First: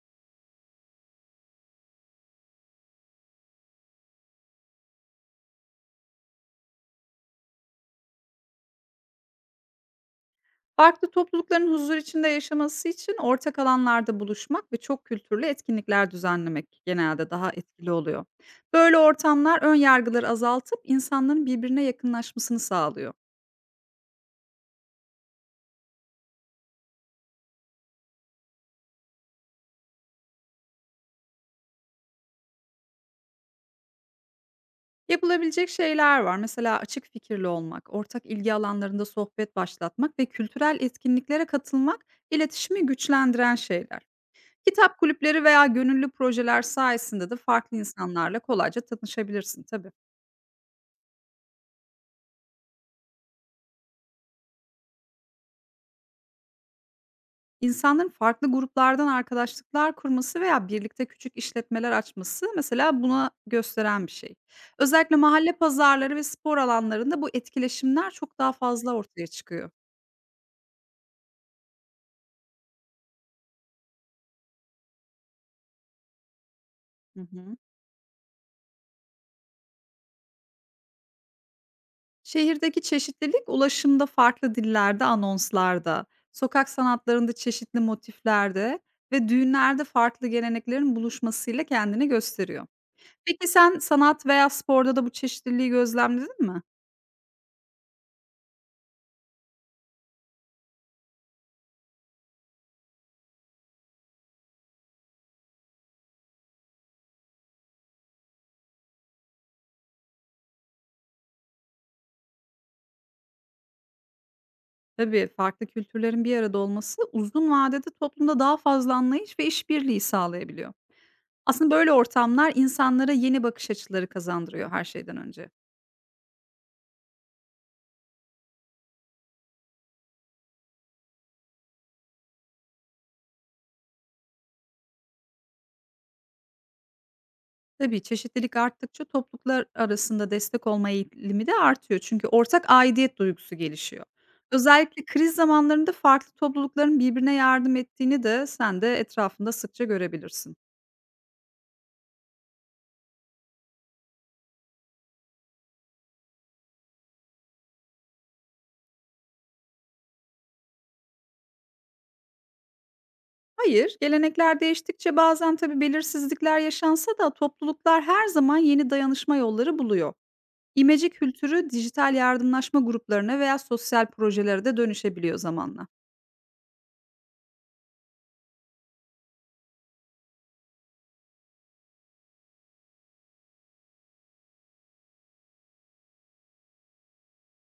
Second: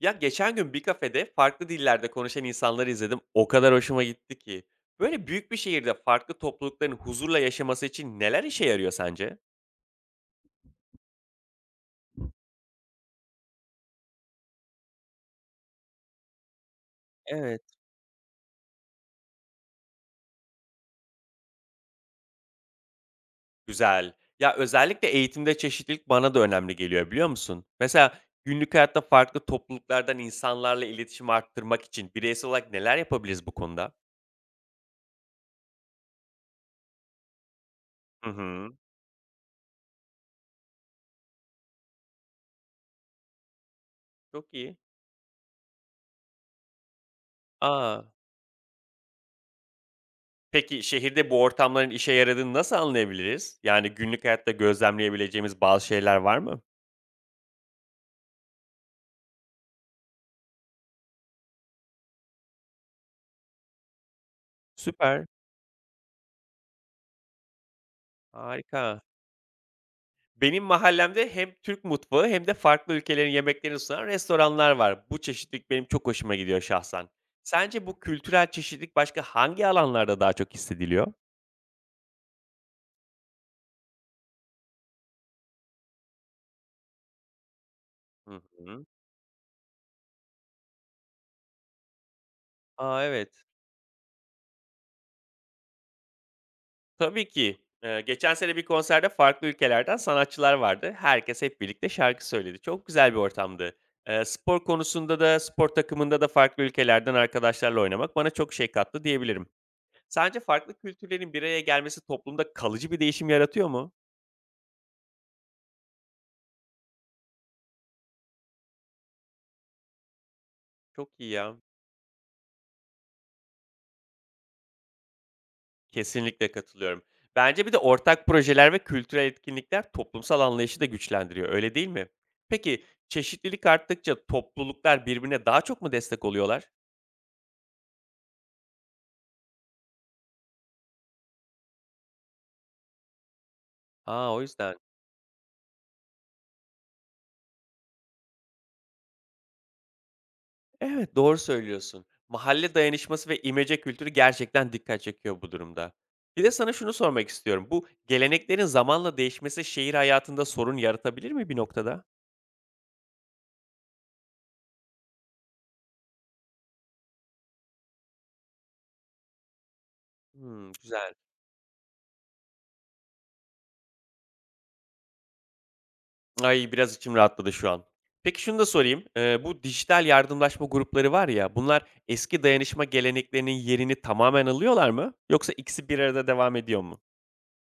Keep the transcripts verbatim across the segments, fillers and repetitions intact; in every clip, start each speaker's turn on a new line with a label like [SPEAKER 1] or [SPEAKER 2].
[SPEAKER 1] Ya geçen gün bir kafede farklı dillerde konuşan insanları izledim. O kadar hoşuma gitti ki. Böyle büyük bir şehirde farklı toplulukların huzurla yaşaması için neler işe yarıyor sence?
[SPEAKER 2] Farklı toplulukların huzur içinde yaşaması için ortak alanlarda buluşmak ve çok kültürlü etkinlikler düzenlemek genelde daha
[SPEAKER 1] Evet.
[SPEAKER 2] etkili oluyor. Böyle ortamlar ön yargıları azaltıp insanların birbirine yakınlaşmasını sağlıyor.
[SPEAKER 1] Güzel. Ya özellikle eğitimde çeşitlilik bana da önemli geliyor biliyor musun? Mesela günlük hayatta farklı topluluklardan insanlarla iletişim arttırmak için bireysel olarak neler yapabiliriz bu konuda?
[SPEAKER 2] Yapılabilecek şeyler var. Mesela açık fikirli olmak, ortak
[SPEAKER 1] Hı
[SPEAKER 2] ilgi
[SPEAKER 1] hı.
[SPEAKER 2] alanlarında sohbet başlatmak ve kültürel etkinliklere katılmak iletişimi güçlendiren şeyler.
[SPEAKER 1] Çok iyi.
[SPEAKER 2] Kitap kulüpleri veya gönüllü projeler sayesinde de farklı
[SPEAKER 1] Aa.
[SPEAKER 2] insanlarla kolayca tanışabilirsin tabii.
[SPEAKER 1] Peki şehirde bu ortamların işe yaradığını nasıl anlayabiliriz? Yani günlük hayatta gözlemleyebileceğimiz bazı şeyler var mı?
[SPEAKER 2] İnsanların farklı gruplardan arkadaşlıklar kurması veya birlikte küçük işletmeler açması mesela buna gösteren bir şey. Özellikle
[SPEAKER 1] Süper.
[SPEAKER 2] mahalle pazarları ve spor alanlarında bu etkileşimler çok daha fazla
[SPEAKER 1] Harika.
[SPEAKER 2] ortaya çıkıyor.
[SPEAKER 1] Benim mahallemde hem Türk mutfağı hem de farklı ülkelerin yemeklerini sunan restoranlar var. Bu çeşitlilik benim çok hoşuma gidiyor şahsen.
[SPEAKER 2] Hı hı.
[SPEAKER 1] Sence bu kültürel çeşitlilik başka hangi alanlarda daha çok hissediliyor?
[SPEAKER 2] Şehirdeki çeşitlilik ulaşımda farklı dillerde, anonslarda, sokak sanatlarında çeşitli
[SPEAKER 1] Hı
[SPEAKER 2] motiflerde
[SPEAKER 1] hı.
[SPEAKER 2] ve düğünlerde farklı geleneklerin buluşmasıyla kendini gösteriyor.
[SPEAKER 1] Aa evet.
[SPEAKER 2] Peki sen sanat veya sporda da bu çeşitliliği gözlemledin mi?
[SPEAKER 1] Tabii ki. Ee, geçen sene bir konserde farklı ülkelerden sanatçılar vardı. Herkes hep birlikte şarkı söyledi. Çok güzel bir ortamdı. Ee, spor konusunda da spor takımında da farklı ülkelerden arkadaşlarla oynamak bana çok şey kattı diyebilirim. Sence farklı kültürlerin bir araya gelmesi toplumda kalıcı bir değişim yaratıyor mu?
[SPEAKER 2] Tabii, farklı kültürlerin bir arada olması uzun vadede toplumda daha fazla anlayış ve işbirliği sağlayabiliyor.
[SPEAKER 1] Çok iyi ya.
[SPEAKER 2] Aslında böyle ortamlar insanlara yeni bakış açıları kazandırıyor her şeyden önce.
[SPEAKER 1] Kesinlikle katılıyorum. Bence bir de ortak projeler ve kültürel etkinlikler toplumsal anlayışı da güçlendiriyor, öyle değil mi? Peki çeşitlilik arttıkça topluluklar birbirine daha çok mu destek oluyorlar?
[SPEAKER 2] Tabii çeşitlilik arttıkça topluluklar arasında destek olma eğilimi de artıyor. Çünkü ortak aidiyet duygusu gelişiyor.
[SPEAKER 1] Aa o yüzden.
[SPEAKER 2] Özellikle kriz zamanlarında farklı toplulukların birbirine yardım ettiğini de sen de etrafında sıkça görebilirsin.
[SPEAKER 1] Evet, doğru söylüyorsun. Mahalle dayanışması ve imece kültürü gerçekten dikkat çekiyor bu durumda. Bir de sana şunu sormak istiyorum. Bu geleneklerin zamanla değişmesi şehir hayatında sorun yaratabilir mi bir noktada?
[SPEAKER 2] Hayır, gelenekler değiştikçe bazen tabii belirsizlikler yaşansa da topluluklar her zaman yeni dayanışma yolları buluyor.
[SPEAKER 1] Hmm,
[SPEAKER 2] İmece
[SPEAKER 1] güzel.
[SPEAKER 2] kültürü dijital yardımlaşma gruplarına veya sosyal projelere de dönüşebiliyor zamanla.
[SPEAKER 1] Ay, biraz içim rahatladı şu an. Peki şunu da sorayım. Eee, bu dijital yardımlaşma grupları var ya, bunlar eski dayanışma geleneklerinin yerini tamamen alıyorlar mı? Yoksa ikisi bir arada devam ediyor mu?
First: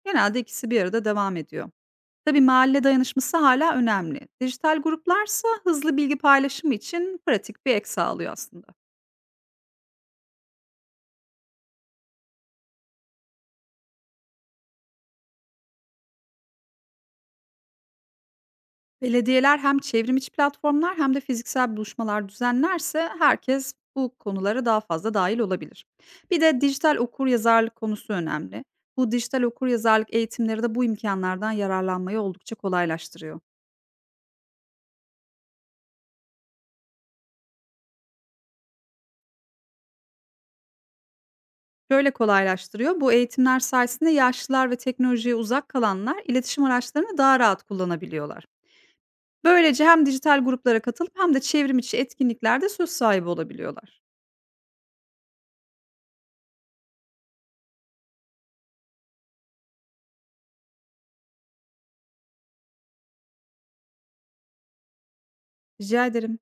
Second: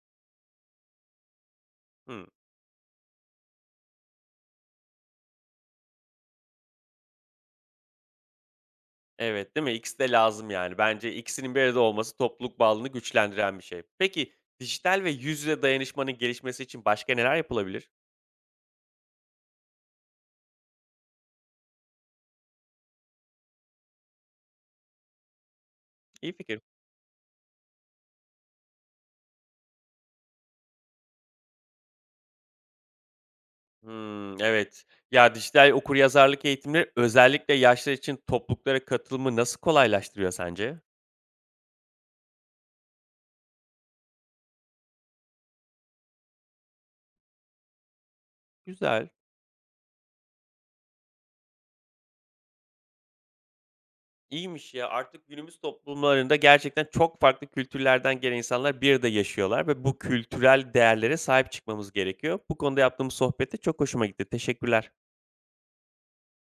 [SPEAKER 2] Genelde ikisi bir arada devam ediyor.
[SPEAKER 1] Hımm.
[SPEAKER 2] Tabii mahalle dayanışması hala önemli. Dijital gruplarsa hızlı bilgi paylaşımı için pratik bir ek sağlıyor aslında.
[SPEAKER 1] Evet, değil mi? İkisi de lazım yani. Bence ikisinin bir arada olması topluluk bağlılığını güçlendiren bir şey. Peki, dijital ve yüz yüze dayanışmanın gelişmesi için başka neler yapılabilir?
[SPEAKER 2] Belediyeler hem çevrim içi platformlar hem de fiziksel buluşmalar düzenlerse herkes bu konulara daha fazla dahil olabilir.
[SPEAKER 1] İyi
[SPEAKER 2] Bir
[SPEAKER 1] fikir.
[SPEAKER 2] de dijital okur yazarlık konusu önemli. Bu dijital okur yazarlık eğitimleri de bu imkanlardan yararlanmayı oldukça kolaylaştırıyor.
[SPEAKER 1] Hımm, evet. Ya, dijital okuryazarlık eğitimleri özellikle yaşlılar için topluluklara katılımı nasıl kolaylaştırıyor sence?
[SPEAKER 2] Şöyle kolaylaştırıyor. Bu eğitimler sayesinde yaşlılar ve teknolojiye uzak kalanlar iletişim araçlarını daha rahat kullanabiliyorlar.
[SPEAKER 1] Güzel.
[SPEAKER 2] Böylece hem dijital gruplara katılıp hem de çevrim içi etkinliklerde söz sahibi olabiliyorlar.
[SPEAKER 1] İyiymiş ya. Artık günümüz toplumlarında gerçekten çok farklı kültürlerden gelen insanlar bir arada yaşıyorlar ve bu kültürel değerlere sahip çıkmamız gerekiyor. Bu konuda yaptığımız sohbet de çok hoşuma gitti. Teşekkürler.
[SPEAKER 2] Rica ederim.